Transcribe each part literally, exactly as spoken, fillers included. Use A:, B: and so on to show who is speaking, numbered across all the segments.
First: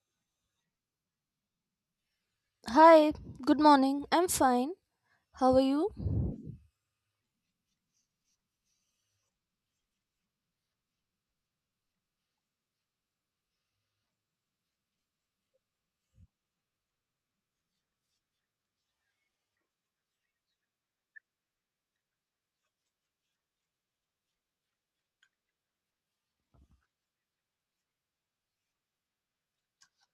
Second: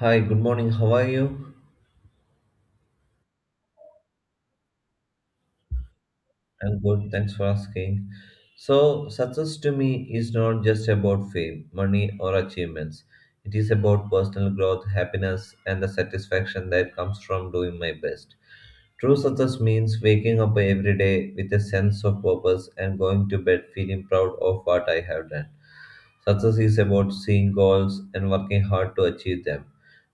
A: Hi, good morning. How are you?
B: Hi, good morning. I'm fine. How are you?
A: I'm good. Thanks for asking. So, success to me is not just about fame, money, or achievements. It is about personal growth, happiness, and the satisfaction that comes from doing my best. True success means waking up every day with a sense of purpose and going to bed feeling proud of what I have done. Success is about seeing goals and working hard to achieve them,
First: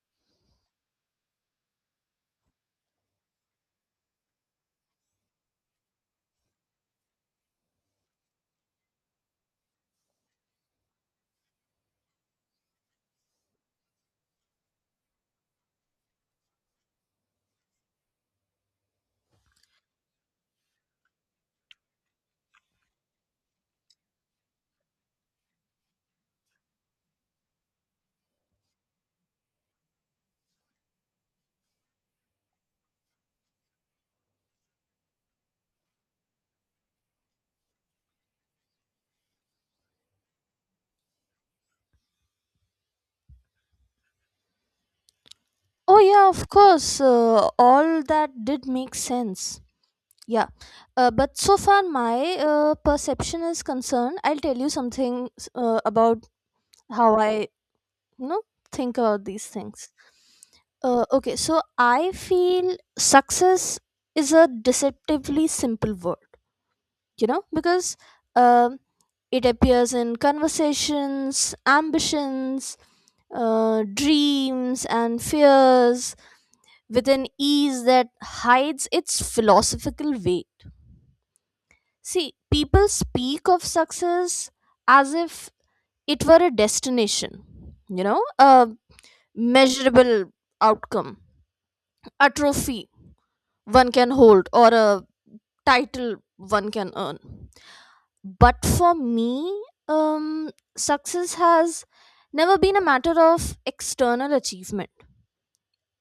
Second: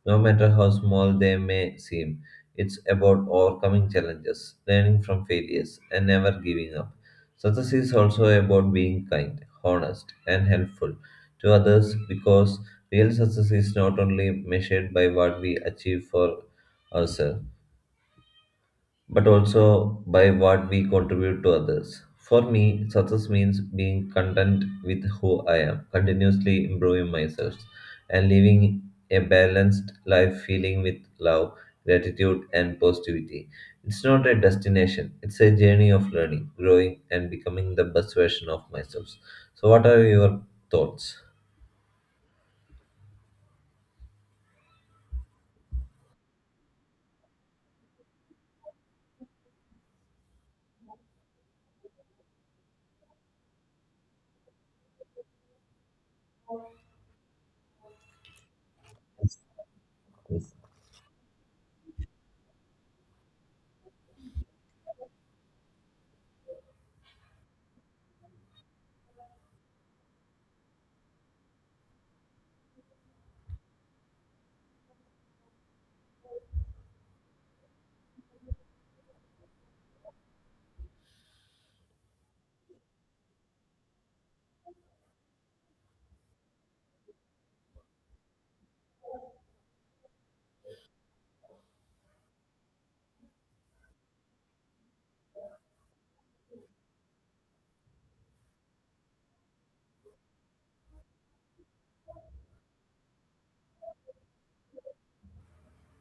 A: no matter how small they may seem. It's about overcoming challenges, learning from failures, and never giving up. Success is also about being kind, honest, and helpful to others because real success is not only measured by what we achieve for ourselves but also by what we contribute to others. For me, success means being content with who I am, continuously improving myself, and living a balanced life feeling with love, gratitude, and positivity. It's not a destination, it's a journey of learning, growing, and becoming the best version of myself. So, what are your thoughts?
B: Oh, yeah, of course. Uh, all that did make sense. Yeah. Uh, but so far, my uh, perception is concerned. I'll tell you something uh, about how I, you know, think about these things. Uh, okay, so I feel success is a deceptively simple word, you know, because um, it appears in conversations, ambitions, uh, dreams and fears with an ease that hides its philosophical weight. See, people speak of success as if it were a destination, you know, a measurable outcome, a trophy one can hold, or a title one can earn. But for me, um, success has never been a matter of external achievement.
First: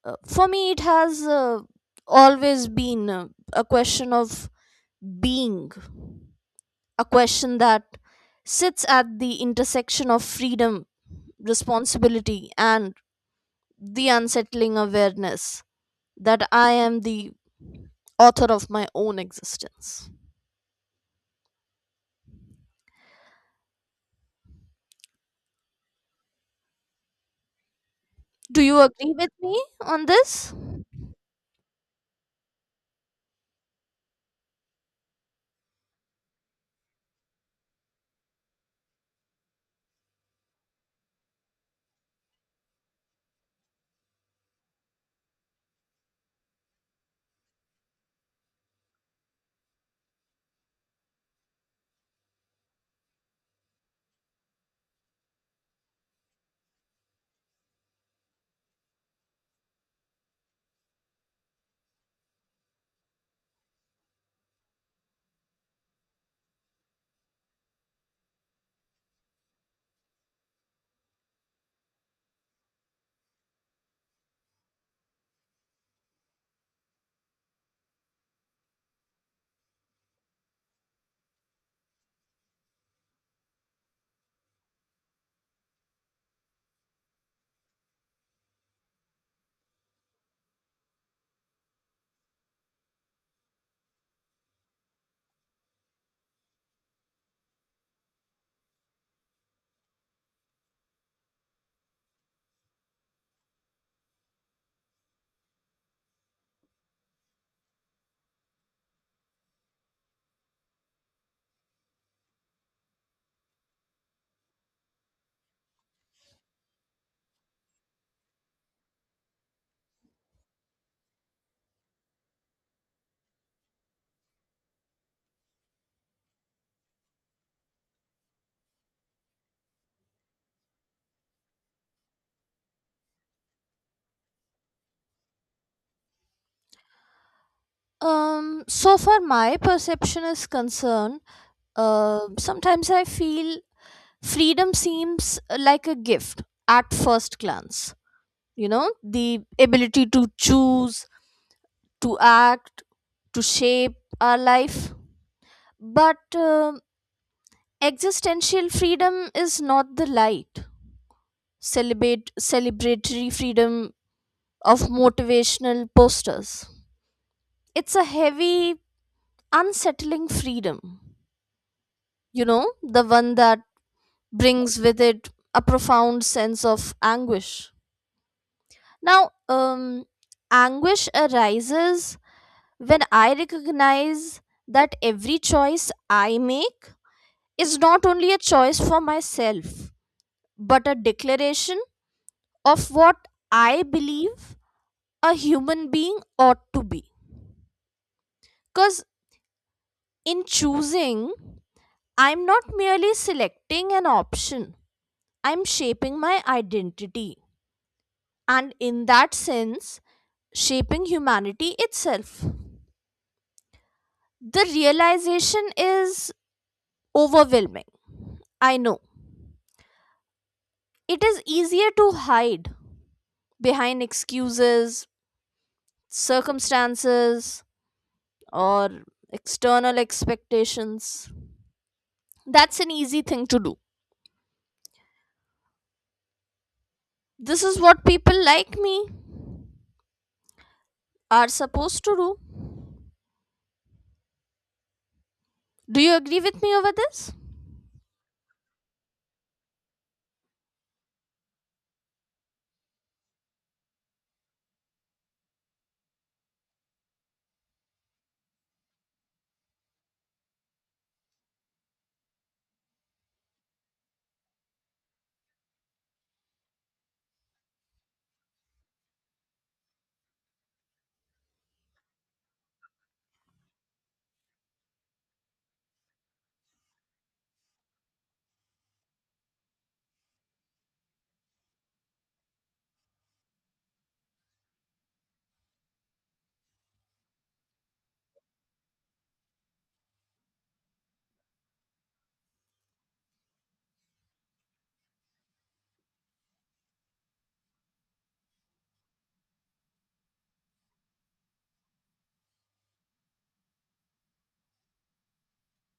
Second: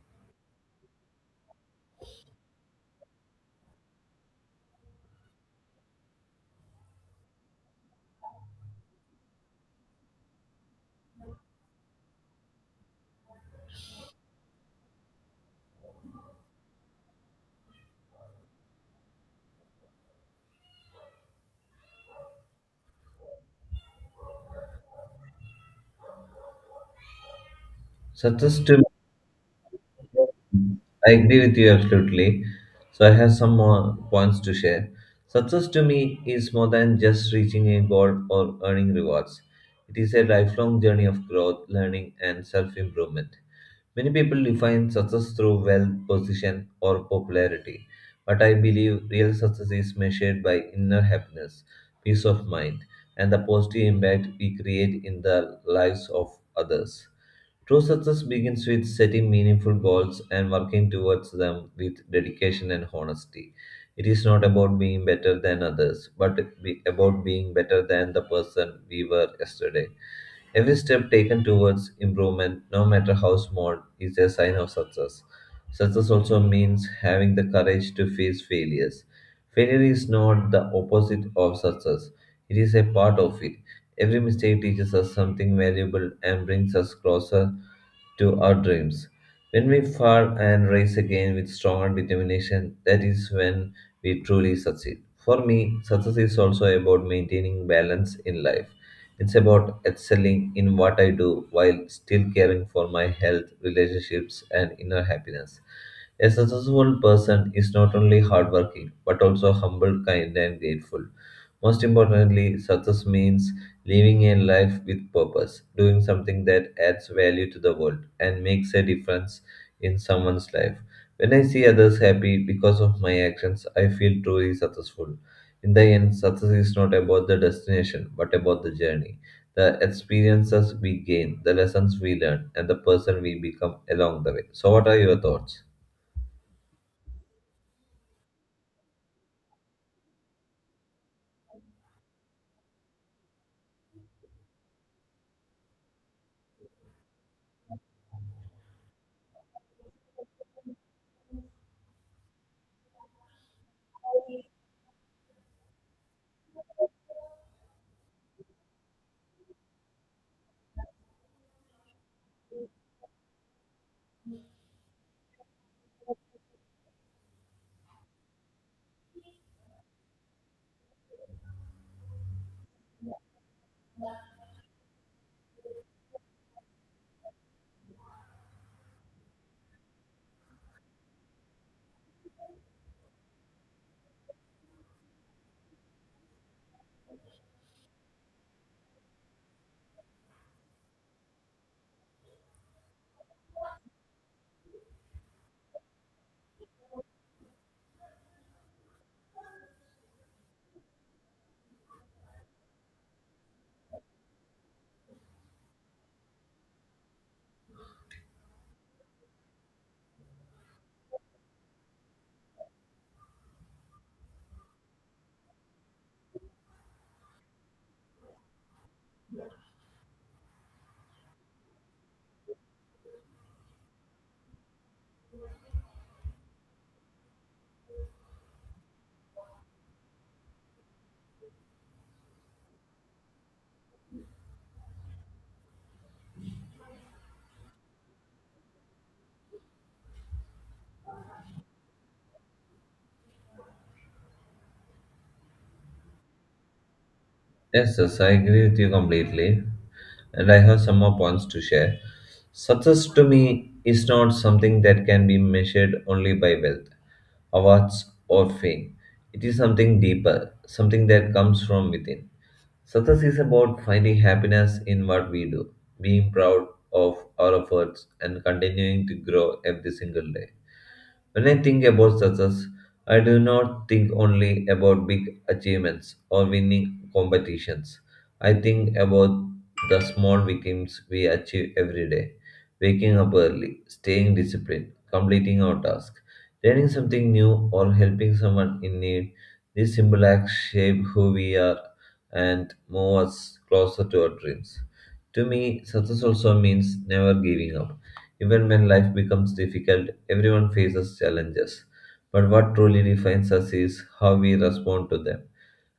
B: Uh, for me, it has uh, always been uh, a question of being, a question that sits at the intersection of freedom, responsibility, and the unsettling awareness that I am the author of my own existence.
A: Success
B: Do you
A: to
B: agree with me on this?
A: I agree with you absolutely. So I have some more points to share. Success to me is more than just reaching a goal or earning rewards. It is a lifelong journey of growth, learning, and self improvement. Many people define success through wealth, position, or popularity, but I believe real success is measured by inner happiness, peace of mind, and the positive impact we create in the lives of others. True success begins with setting meaningful goals and working towards them with dedication and honesty. It is not about being better than others, but be- about being better than the person we were yesterday. Every step taken towards improvement, no matter how small, is a sign of success. Success also means having the courage to face failures. Failure is not the opposite of success, it is a part of it. Every mistake teaches us something valuable and brings us closer to our dreams. When we fall and rise again with stronger determination, that is when we truly succeed. For me, success is also about maintaining balance in life. It's about excelling in what I do while still caring for my health, relationships, and inner happiness. A successful person is not only hardworking but also humble, kind, and grateful. Most importantly, success means living a life with purpose, doing something that adds value to the world and makes a difference in someone's life. When I see others happy because of my actions, I feel truly successful. In the end, success is not about the destination, but about the journey. The experiences we gain, the lessons we learn, and the person we become along the way. So, what are your thoughts?
B: Um, so far, my perception is concerned, uh, sometimes I feel freedom seems uh, like a gift at first glance, you know, the ability to choose, to act, to shape our life, but um existential freedom is not the light, celebrate celebratory freedom of motivational posters. It's a heavy, unsettling freedom, you know, the one that brings with it a profound sense of anguish. Now, um anguish arises when I recognize that every choice I make is not only a choice for myself, but a declaration of what I believe a human being ought to be. Because in choosing, I'm not merely selecting an option, I'm shaping my identity. And in that sense, shaping humanity itself. The realization is overwhelming. I know. It is easier to hide behind excuses, circumstances, or external expectations. That's an easy thing to do. This is what people like me are supposed to do. Do you agree with me over this?
A: Yes, yes, I agree with you completely. And I have some more points to share. Success to me is not something that can be measured only by wealth, awards, or fame. It is something deeper, something that comes from within. Success is about finding happiness in what we do, being proud of our efforts, and continuing to grow every single day. When I think about success, I do not think only about big achievements or winning competitions. I think about the small victims we achieve every day waking up early, staying disciplined, completing our task, learning something new, or helping someone in need. These simple acts shape who we are and move us closer to our dreams. To me, success also means never giving up even when life becomes difficult, everyone faces challenges. But what truly defines us is how we respond to them.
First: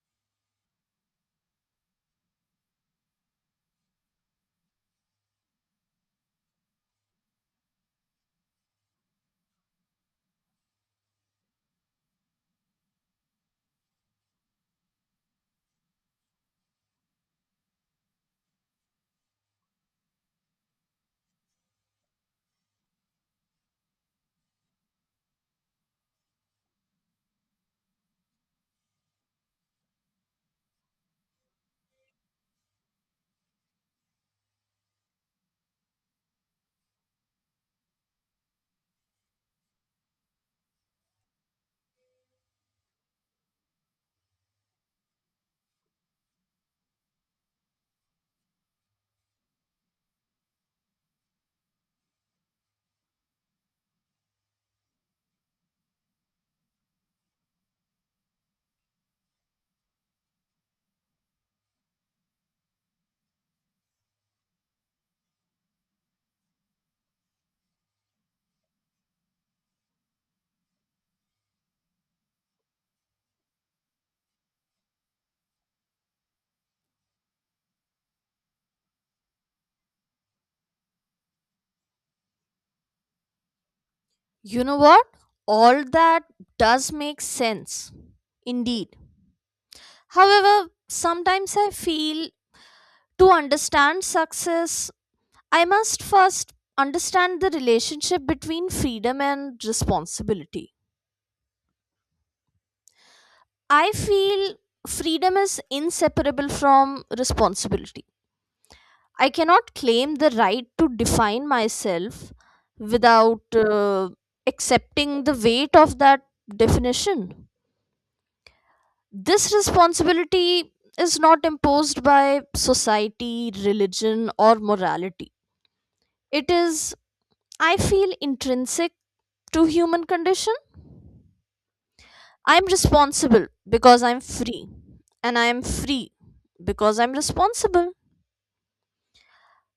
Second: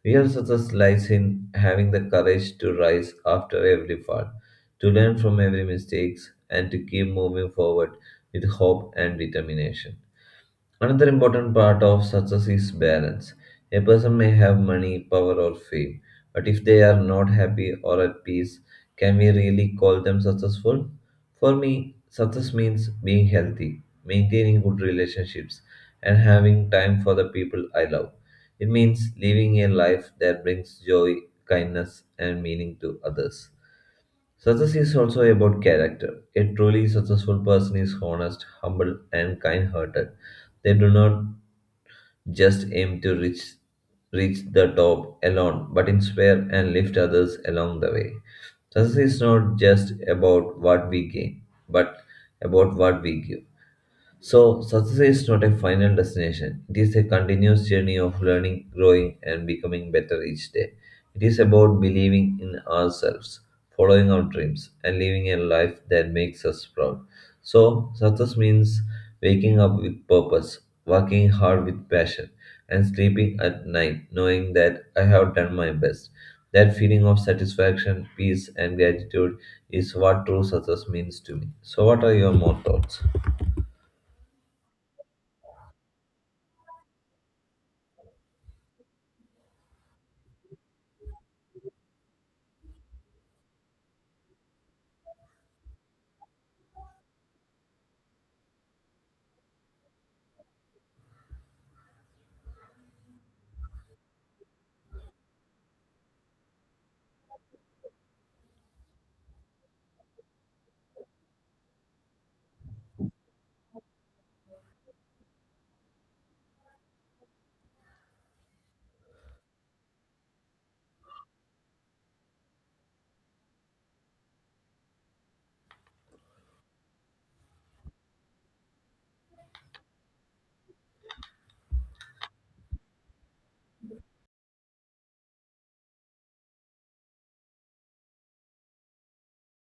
A: Real success lies in having the courage to rise after every fall, to learn from every mistakes, and to keep moving forward with hope and determination. Another important part of success is balance. A person may have money, power, or fame, but if they are not happy or at peace, can we really call them successful? For me, success means being healthy, maintaining good relationships, and having time for the people I love. It means living a life that brings joy, kindness, and meaning to others. Success is also about character. A truly successful person is honest, humble, and kind hearted. They do not just aim to reach reach the top alone, but inspire and lift others along the way. Success is not just about what we gain, but about what we give. So, success is not a final destination. It is a continuous journey of learning, growing, and becoming better each day. It is about believing in ourselves, following our dreams, and living a life that makes us proud. So, success means waking up with purpose, working hard with passion, and sleeping at night knowing that I have done my best. That feeling of satisfaction, peace, and gratitude is what true success means to me. So, what are your more thoughts?
B: You know what? All that does make sense. Indeed. However, sometimes I feel to understand success, I must first understand the relationship between freedom and responsibility. I feel freedom is inseparable from responsibility. I cannot claim the right to define myself without uh, accepting the weight of that definition. This responsibility is not imposed by society, religion, or morality. It is, I feel, intrinsic to human condition. I'm responsible because I'm free, and I am free because I'm responsible.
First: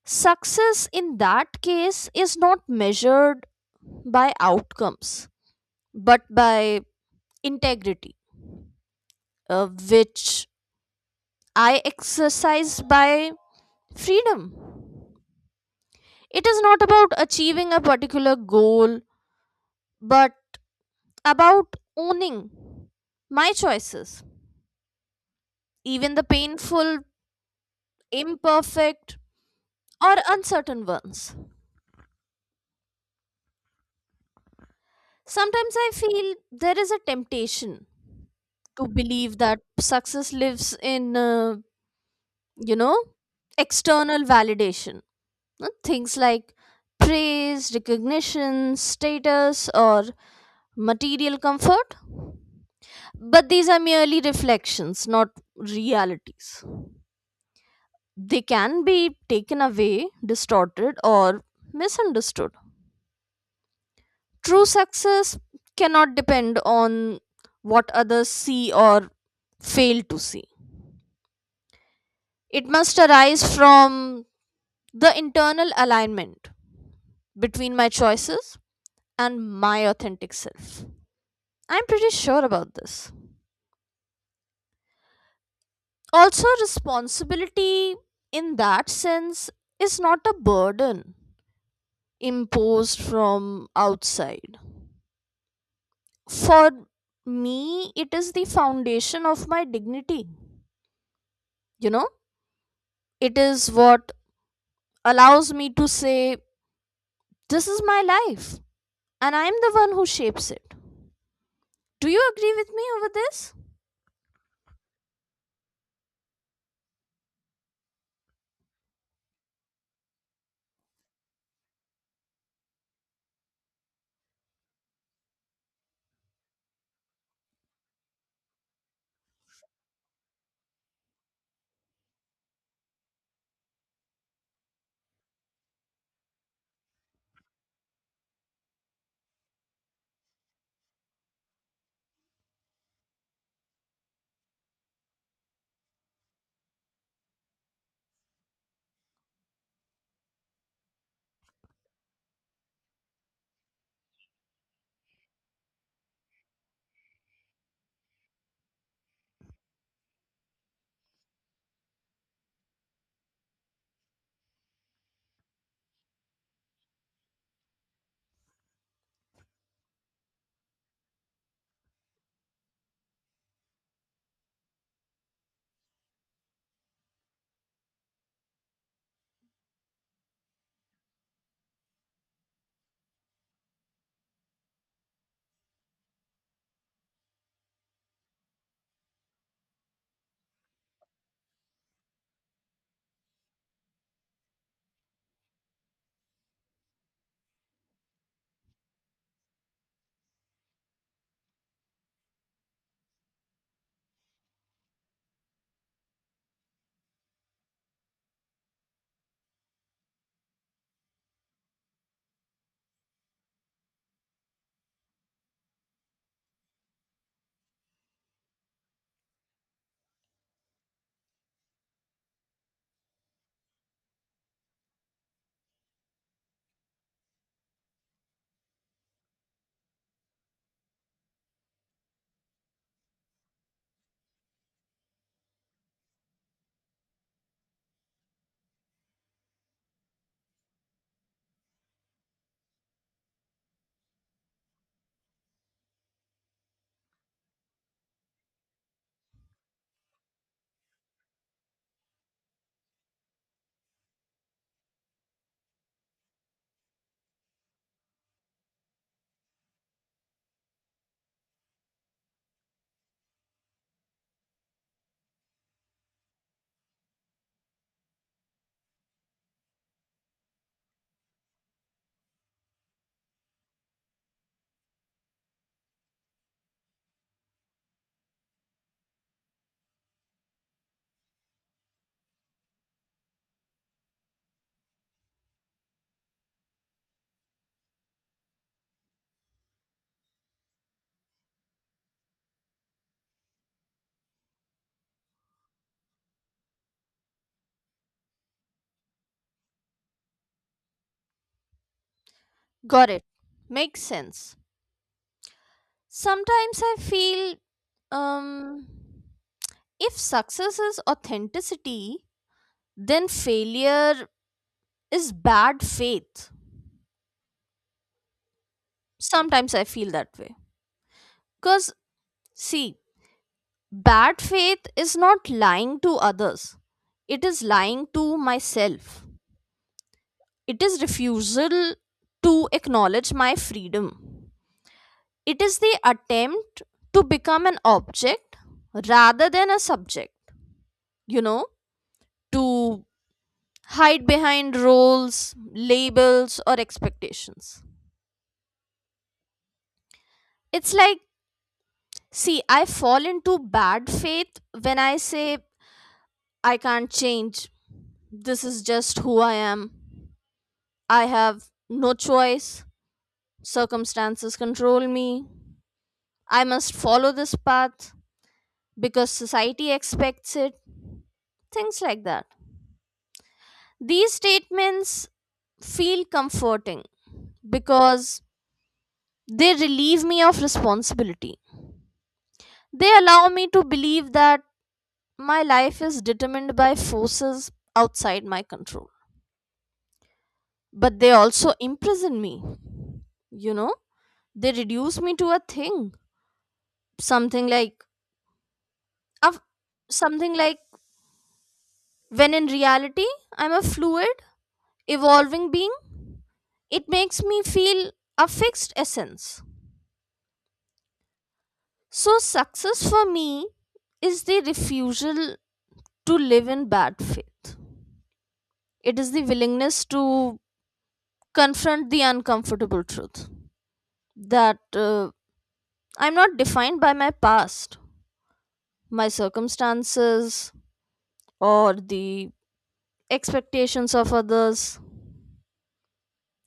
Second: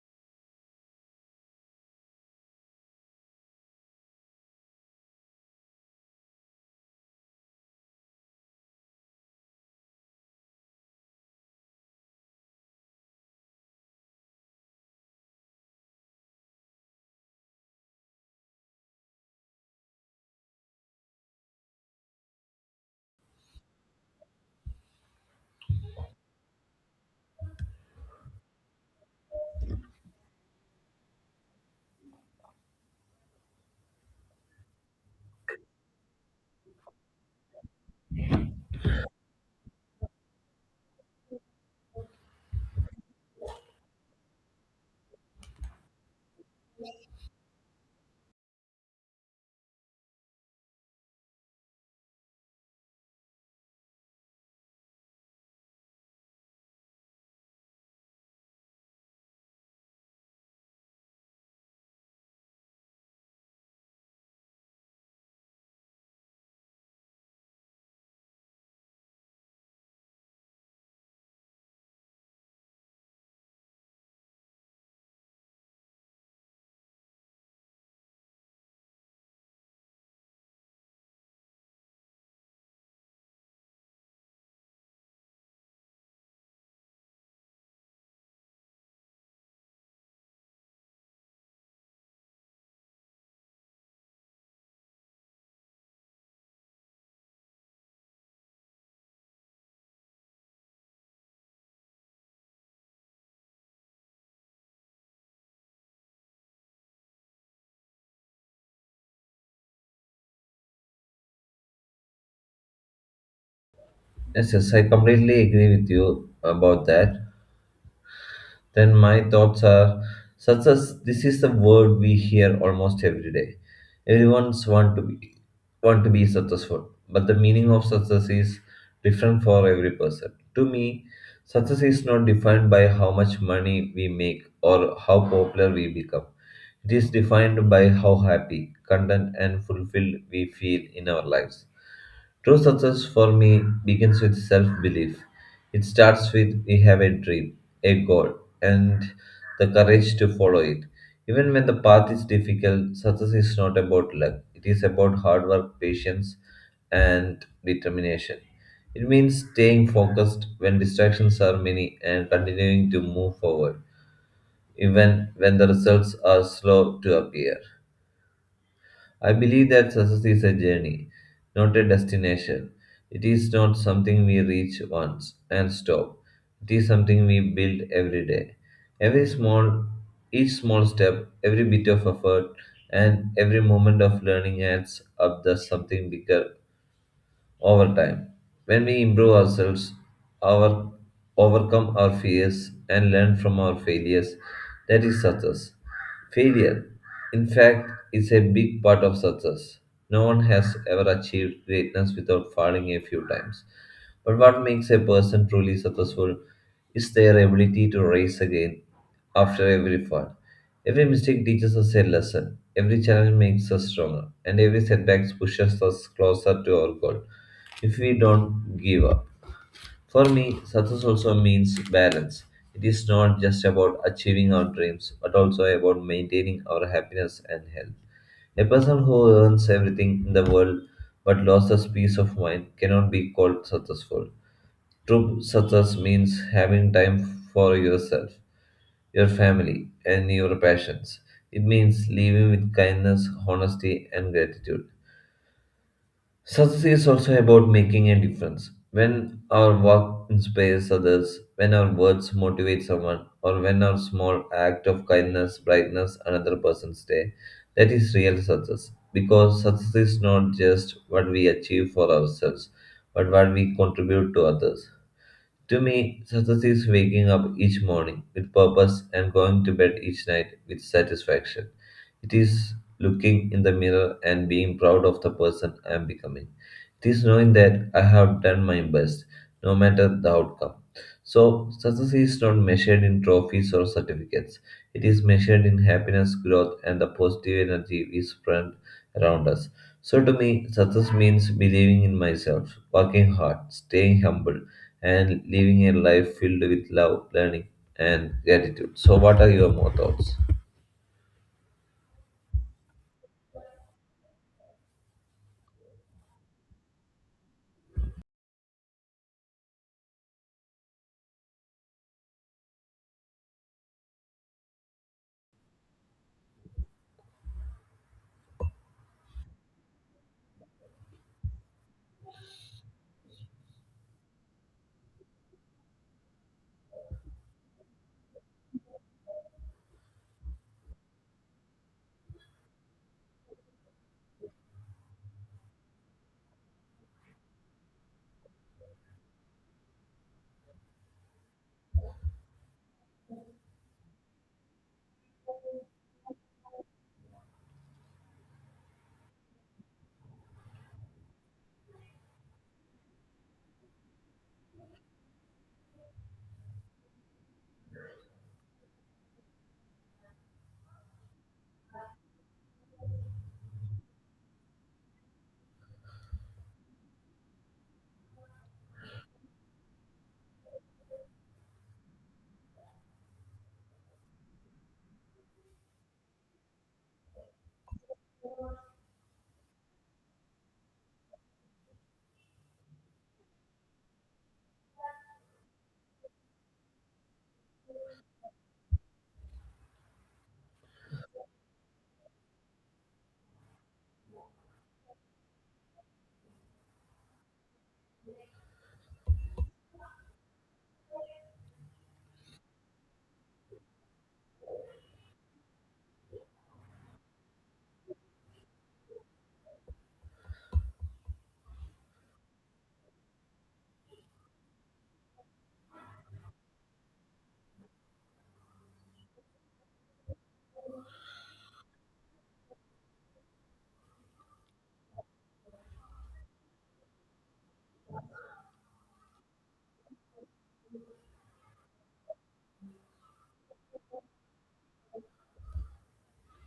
B: Success in that case is not measured by outcomes but by integrity, uh, which I exercise by freedom. It is not about achieving a particular goal but about owning my choices, even the painful, imperfect, or uncertain ones. Sometimes I feel there is a temptation to believe that success lives in, uh, you know, external validation, uh, things like praise, recognition, status, or material comfort, but these are merely reflections, not realities. They can be taken away, distorted, or misunderstood. True success cannot depend on what others see or fail to see. It must arise from the internal alignment between my choices and my authentic self. I'm pretty sure about this. Also, responsibility in that sense is not a burden imposed from outside. For me, it is the foundation of my dignity. You know, it is what allows me to say, "This is my life, and I'm the one who shapes it." Do you agree with me over this?
A: Yes, yes, I completely agree with you about that. Then my thoughts are such as this is the word we hear almost every day. Everyone's want to be want to be successful, but the meaning of success is different for every person. To me, success is not defined by how much money we make or how popular we become. It is defined by how happy, content, and fulfilled we feel in our lives. True success for me begins with self belief. It starts with we have a dream, a goal, and the courage to follow it. Even when the path is difficult, success is not about luck, it is about hard work, patience, and determination. It means staying focused when distractions are many and continuing to move forward, even when the results are slow to appear. I believe that success is a journey, not a destination. It is not something we reach once and stop. It is something we build every day. Every small, each small step, every bit of effort, and every moment of learning adds up to something bigger over time. When we improve ourselves, our overcome our fears and learn from our failures, that is success. Failure, in fact, is a big part of success. No one has ever achieved greatness without falling a few times. But what makes a person truly successful is their ability to rise again after every fall. Every mistake teaches us a lesson, every challenge makes us stronger, and every setback pushes us closer to our goal if we don't give up. For me, success also means balance. It is not just about achieving our dreams, but also about maintaining our happiness and health. A person who earns everything in the world but loses peace of mind cannot be called successful. True success means having time for yourself, your family, and your passions. It means living with kindness, honesty, and gratitude. Success is also about making a difference. When our work inspires others, when our words motivate someone, or when our small act of kindness brightens another person's day, that is real success. Because success is not just what we achieve for ourselves, but what we contribute to others. To me, success is waking up each morning with purpose and going to bed each night with satisfaction. It is looking in the mirror and being proud of the person I am becoming. It is knowing that I have done my best, no matter the outcome. So, success is not measured in trophies or certificates. It is measured in happiness, growth, and the positive energy we spread around us. So, to me, success means believing in myself, working hard, staying humble, and living a life filled with love, learning, and gratitude. So, what are your more thoughts?
B: Got it. Makes sense. Sometimes I feel, um, if success is authenticity, then failure is bad faith. Sometimes I feel that way. Because, see, bad faith is not lying to others, it is lying to myself. It is refusal to acknowledge my freedom. It is the attempt to become an object rather than a subject, you know, to hide behind roles, labels, or expectations. It's like, see, I fall into bad faith when I say, "I can't change. This is just who I am. I have no choice. Circumstances control me. I must follow this path because society expects it." Things like that. These statements feel comforting because they relieve me of responsibility. They allow me to believe that my life is determined by forces outside my control, but they also imprison me. You know, they reduce me to a thing, something like of something like, when in reality I'm a fluid, evolving being. It makes me feel a fixed essence. So success for me is the refusal to live in bad faith. It is the willingness to confront the uncomfortable truth that, uh, I'm not defined by my past, my circumstances, or the expectations of others.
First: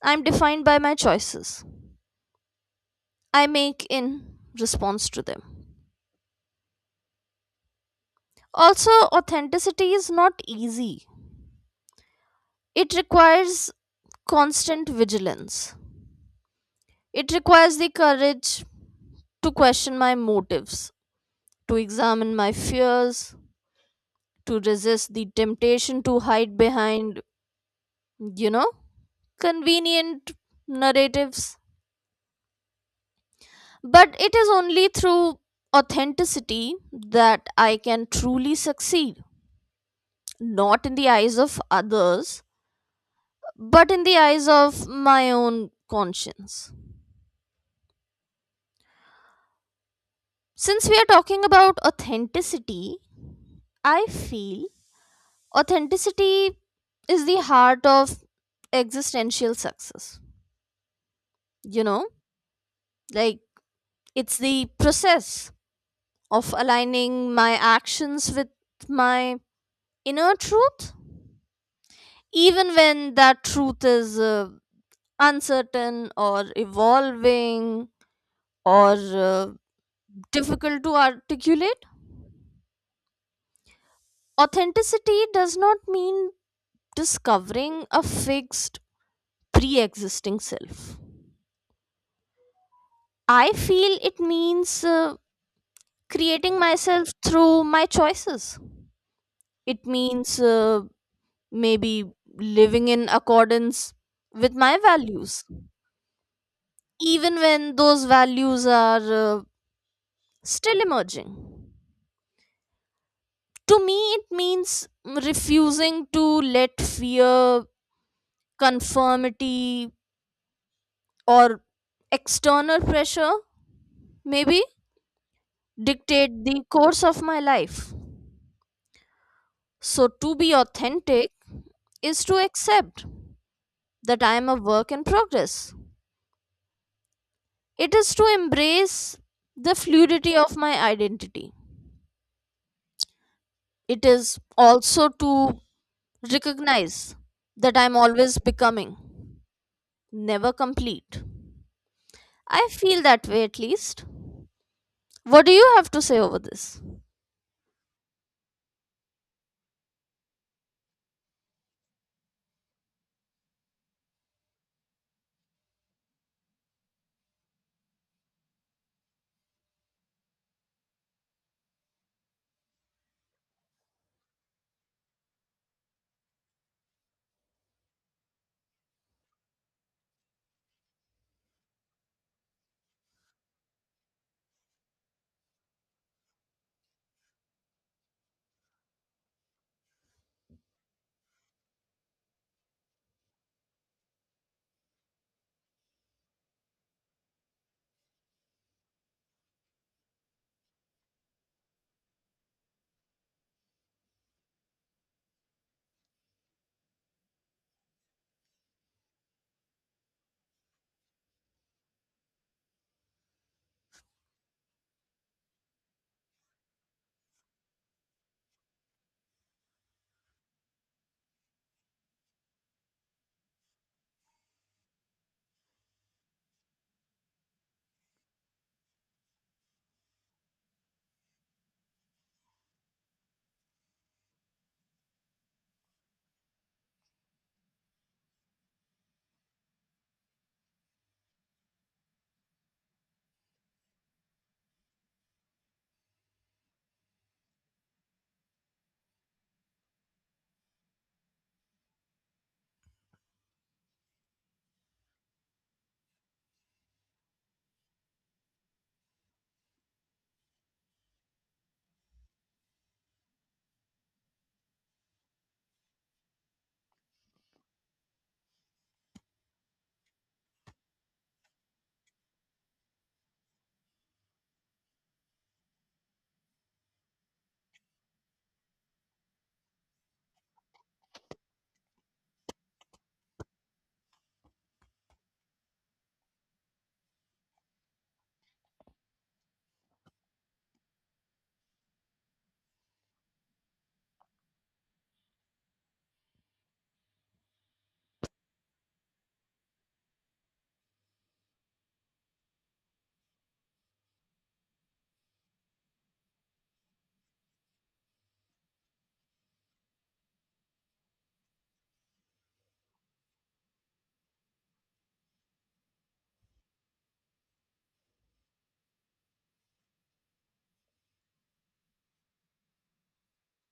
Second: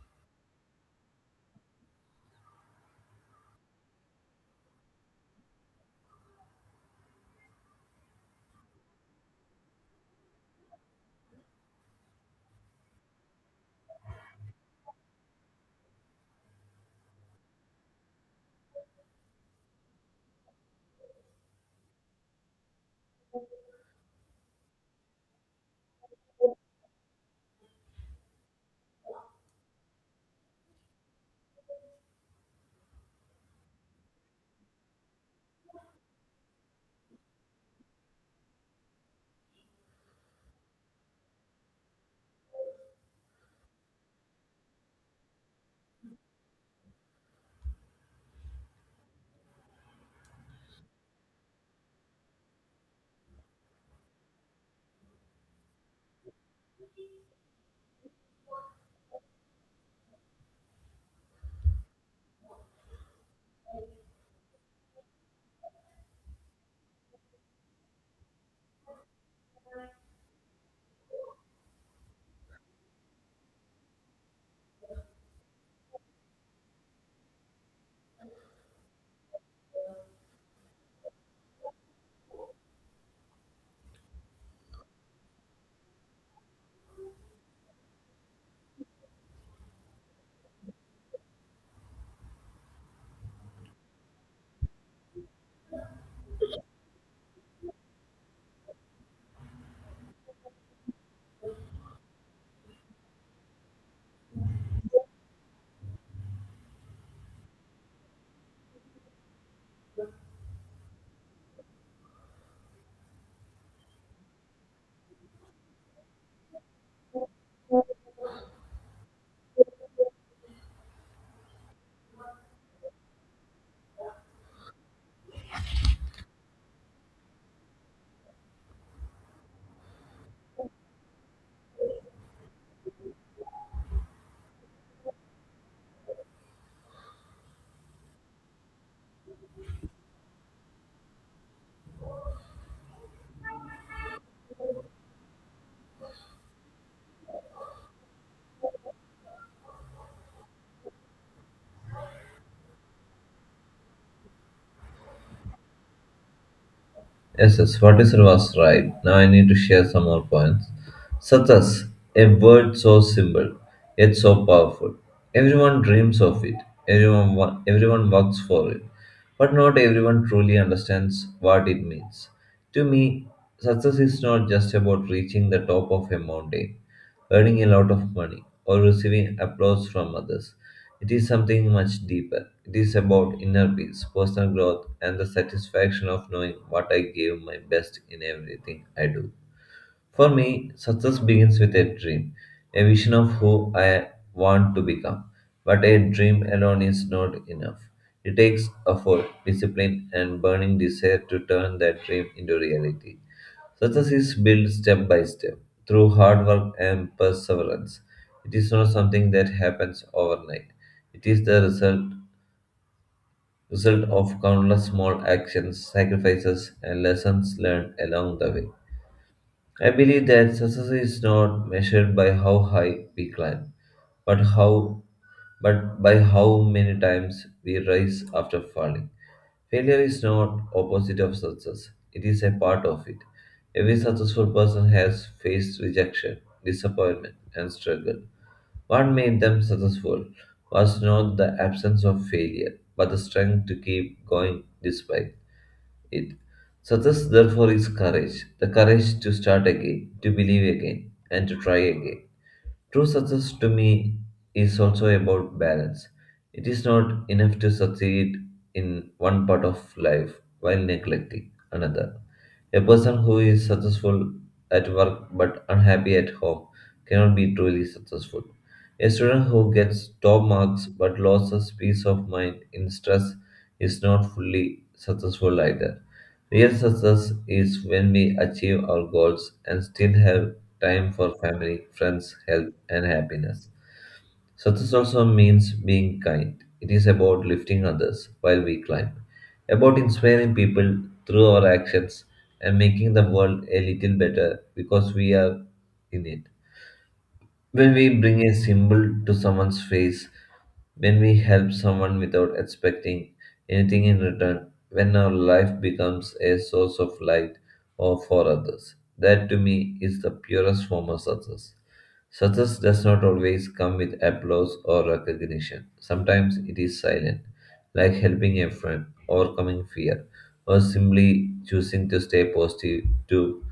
B: I'm defined by my choices I make in response to them. Also, authenticity is not easy, it requires constant vigilance. It requires the courage to question my motives, to examine my fears, to resist the temptation to hide behind, you know, convenient narratives. But it is only through authenticity that I can truly succeed, not in the eyes of others, but in the eyes of my own conscience. Since we are talking about authenticity, I feel authenticity is the heart of existential success. You know, like, it's the process of aligning my actions with my inner truth, even when that truth is, uh, uncertain or evolving, or uh, difficult to articulate. Authenticity does not mean discovering a fixed pre existing self. I feel it means, uh, creating myself through my choices. It means, uh, maybe living in accordance with my values, even when those values are, uh, still emerging. To me it means refusing to let fear, conformity, or external pressure maybe dictate the course of my life. So to be authentic is to accept that I am a work in progress. It is to embrace the fluidity of my identity. It is also to recognize that I'm always becoming, never complete. I feel that way, at least. What do you have to say over this?
A: Yes, yes, what is you was right. Now I need to share some more points. Such as a word so simple, yet so powerful. Everyone dreams of it. Everyone, wa- everyone works for it. But not everyone truly understands what it means. To me, success is not just about reaching the top of a mountain earning a lot of money, or receiving applause from others. It is something much deeper. It is about inner peace, personal growth, and the satisfaction of knowing what I gave my best in everything I do. For me, success begins with a dream, a vision of who I want to become. But a dream alone is not enough. It takes effort, discipline, and burning desire to turn that dream into reality. Success is built step by step through hard work and perseverance. It is not something that happens overnight. It is the result result of countless small actions, sacrifices, and lessons learned along the way. I believe that success is not measured by how high we climb, but how but by how many times we rise after falling. Failure is not opposite of success. It is a part of it. Every successful person has faced rejection, disappointment, and struggle. What made them successful was not the absence of failure, but the strength to keep going despite it. Success, therefore, is courage the courage to start again, to believe again, and to try again. True success to me is also about balance. It is not enough to succeed in one part of life while neglecting another. A person who is successful at work but unhappy at home cannot be truly successful. A student who gets top marks but loses peace of mind in stress is not fully successful either. Real success is when we achieve our goals and still have time for family, friends, health, and happiness. Success also means being kind. It is about lifting others while we climb, about inspiring people through our actions and making the world a little better because we are in it. When we bring a symbol to someone's face, when we help someone without expecting anything in return, when our life becomes a source of light or for others, that to me is the purest form of success. Success does not always come with applause or recognition. Sometimes it is silent, like helping a friend, overcoming fear, or simply choosing to stay positive to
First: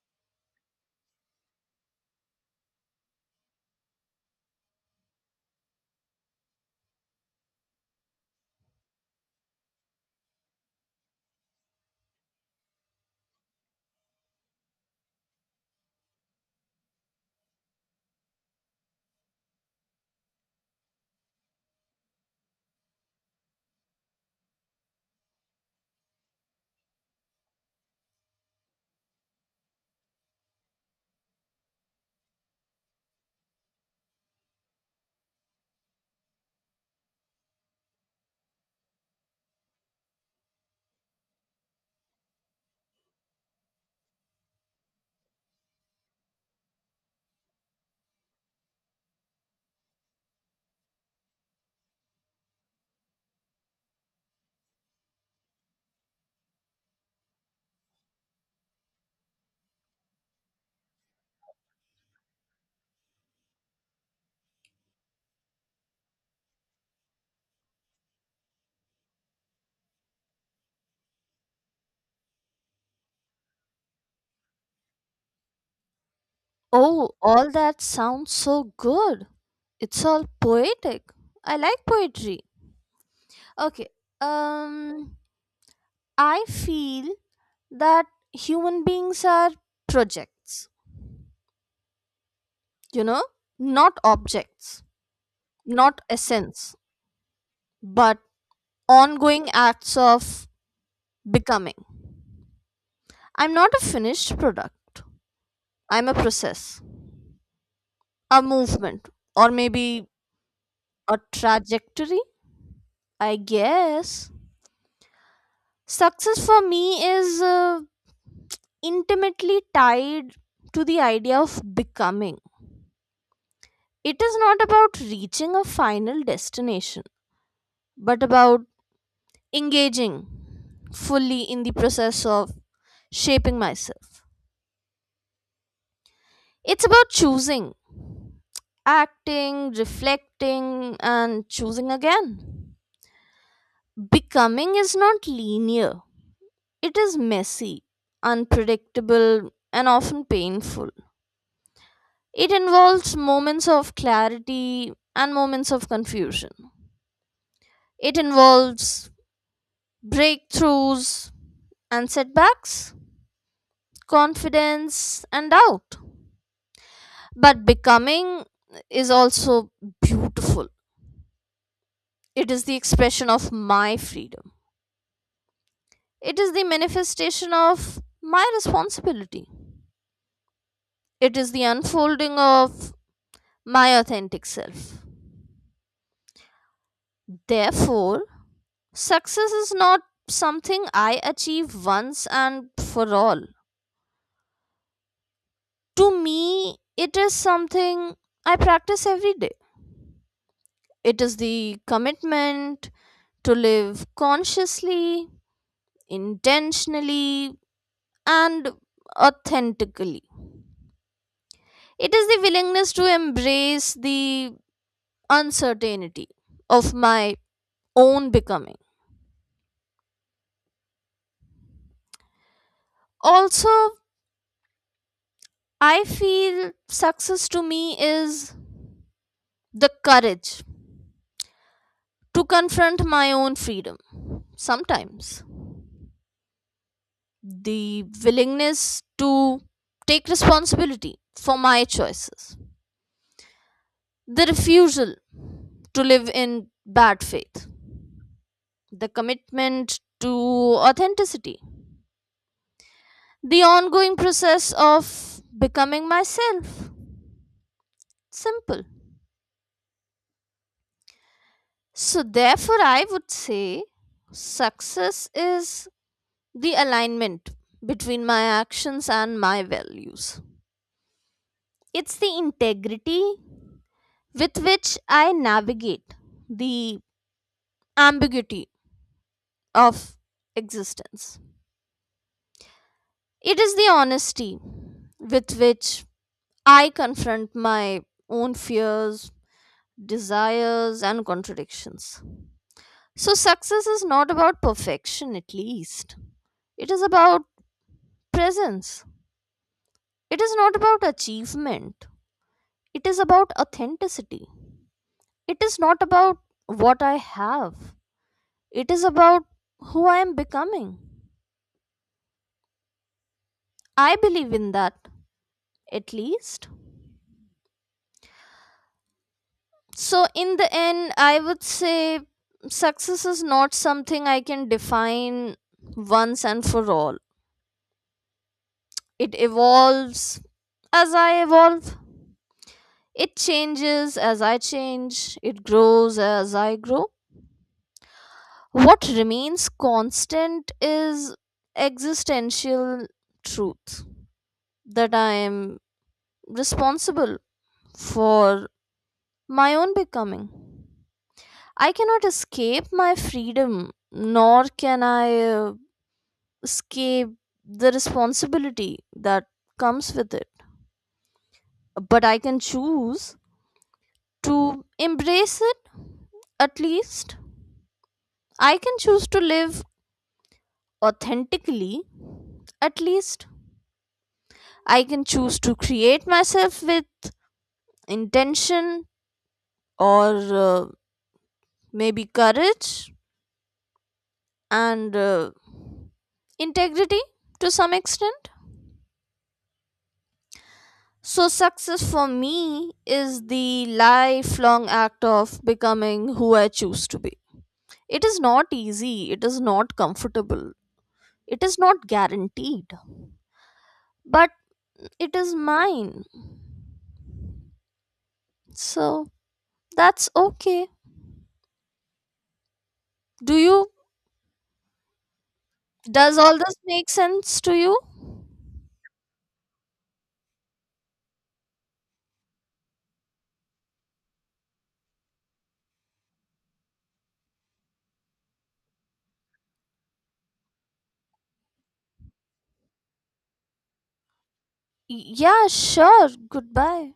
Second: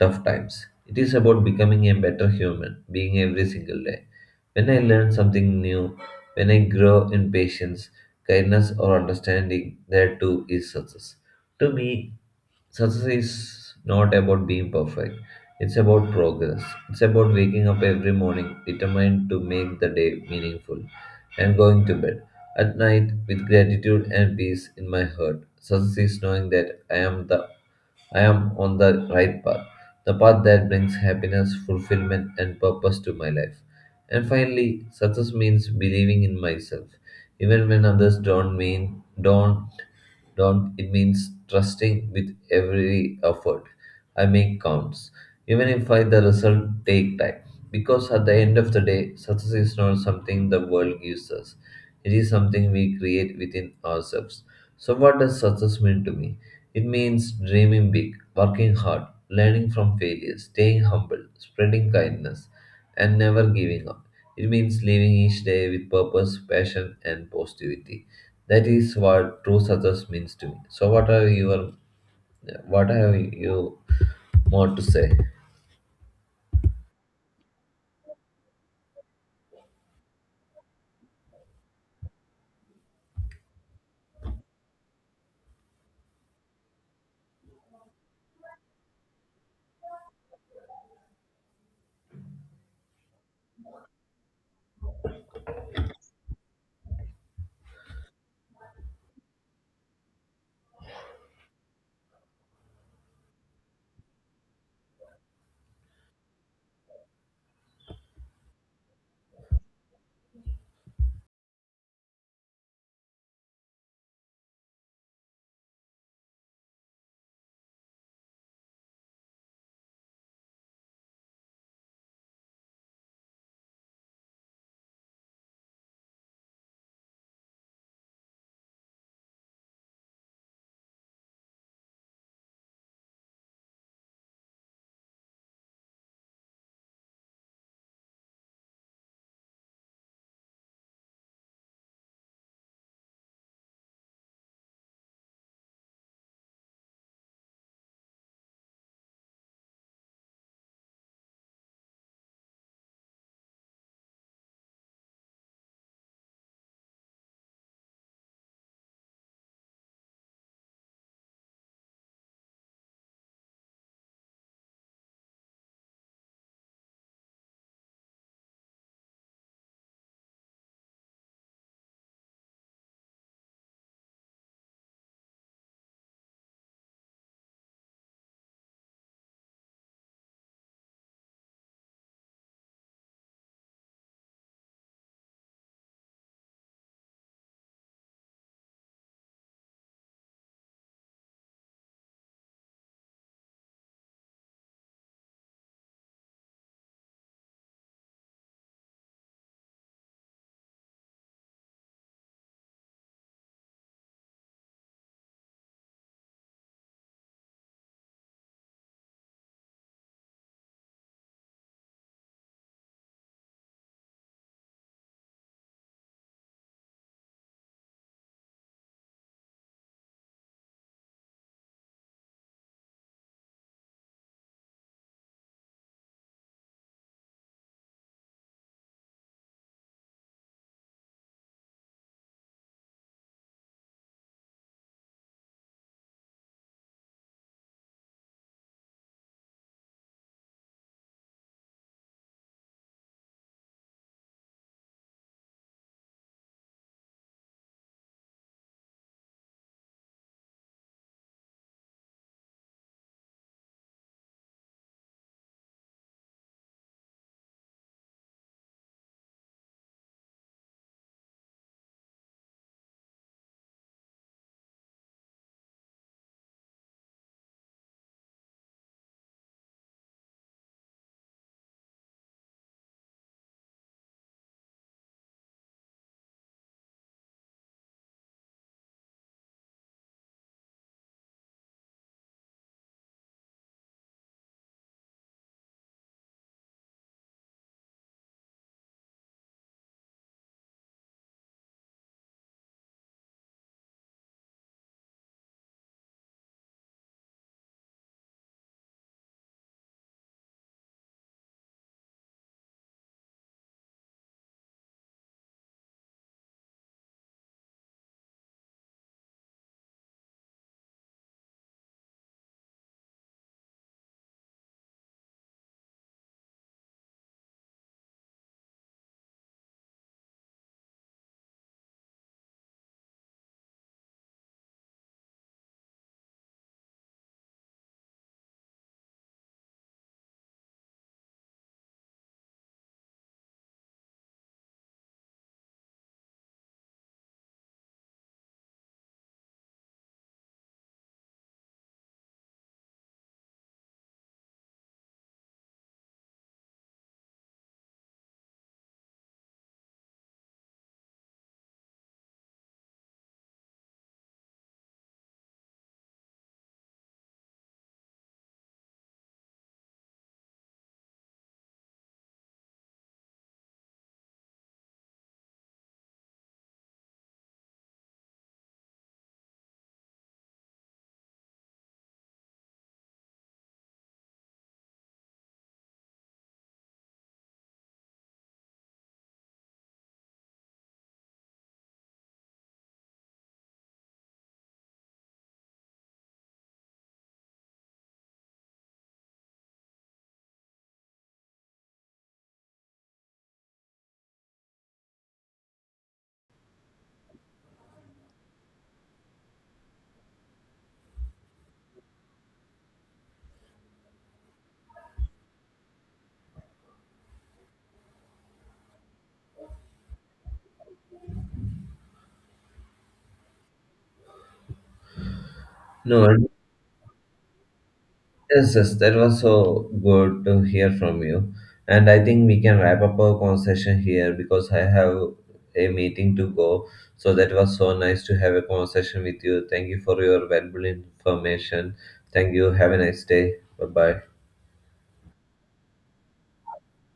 A: tough times. It is about becoming a better human, being every single day. When I learn something new, when I grow in patience, kindness, or understanding, there too is success. To me, success is not about being perfect. It's about progress. It's about waking up every morning determined to make the day meaningful and going to bed at night with gratitude and peace in my heart. Success is knowing that I am the I am on the right path, the path that brings happiness, fulfillment, and purpose to my life. And finally, success means believing in myself, even when others don't mean don't don't, it means trusting with every effort I make counts, even if I the result take time. Because at the end of the day, success is not something the world gives us. It is something we create within ourselves. So what does success mean to me? It means dreaming big, working hard, learning from failure, staying humble, spreading kindness, and never giving up. It means living each day with purpose, passion, and positivity. That is what true success means to me. So what are your what have you more to say?
B: Oh, all that sounds so good. It's all poetic. I like poetry. Okay. Um I feel that human beings are projects, you know, not objects, not essence, but ongoing acts of becoming. I'm not a finished product. I'm a process, a movement, or maybe a trajectory, I guess. Success for me is, uh, intimately tied to the idea of becoming. It is not about reaching a final destination, but about engaging fully in the process of shaping myself. It's about choosing, acting, reflecting, and choosing again. Becoming is not linear, it is messy, unpredictable, and often painful. It involves moments of clarity and moments of confusion. It involves breakthroughs and setbacks, confidence and doubt. But becoming is also beautiful. It is the expression of my freedom. It is the manifestation of my responsibility. It is the unfolding of my authentic self. Therefore, success is not something I achieve once and for all. To me, it is something I practice every day. It is the commitment to live consciously, intentionally, and authentically. It is the willingness to embrace the uncertainty of my own becoming. Also, I feel success to me is the courage to confront my own freedom. Sometimes the willingness to take responsibility for my choices, the refusal to live in bad faith, the commitment to authenticity, the ongoing process of becoming myself. Simple. So, therefore, I would say success is the alignment between my actions and my values. It's the integrity with which I navigate the ambiguity of existence. It is the honesty with which I confront my own fears, desires, and contradictions. So, success is not about perfection, at least. It is about presence. It is not about achievement. It is about authenticity. It is not about what I have. It is about who I am becoming. I believe in that, at least. So, in the end, I would say success is not something I can define once and for all. It evolves as I evolve, it changes as I change, it grows as I grow. What remains constant is existential truth that I am responsible for my own becoming. I cannot escape my freedom, nor can I, uh, escape the responsibility that comes with it. But I can choose to embrace it, at least. I can choose to live authentically, at least. I can choose to create myself with intention, or uh, maybe courage, and uh, integrity, to some extent. So, success for me is the lifelong act of becoming who I choose to be. It is not easy, it is not comfortable, it is not guaranteed, but it is mine. So, that's okay. Do you?
A: No,
B: Does all this make sense to you?
A: yes, yes, that was so good to hear from you. And I think we can wrap up our conversation here because I have a meeting to go. So that was so nice to have a conversation with you. Thank you for your valuable information. Thank you. Have a nice day. Bye bye.
B: Y- Yeah, sure. Goodbye.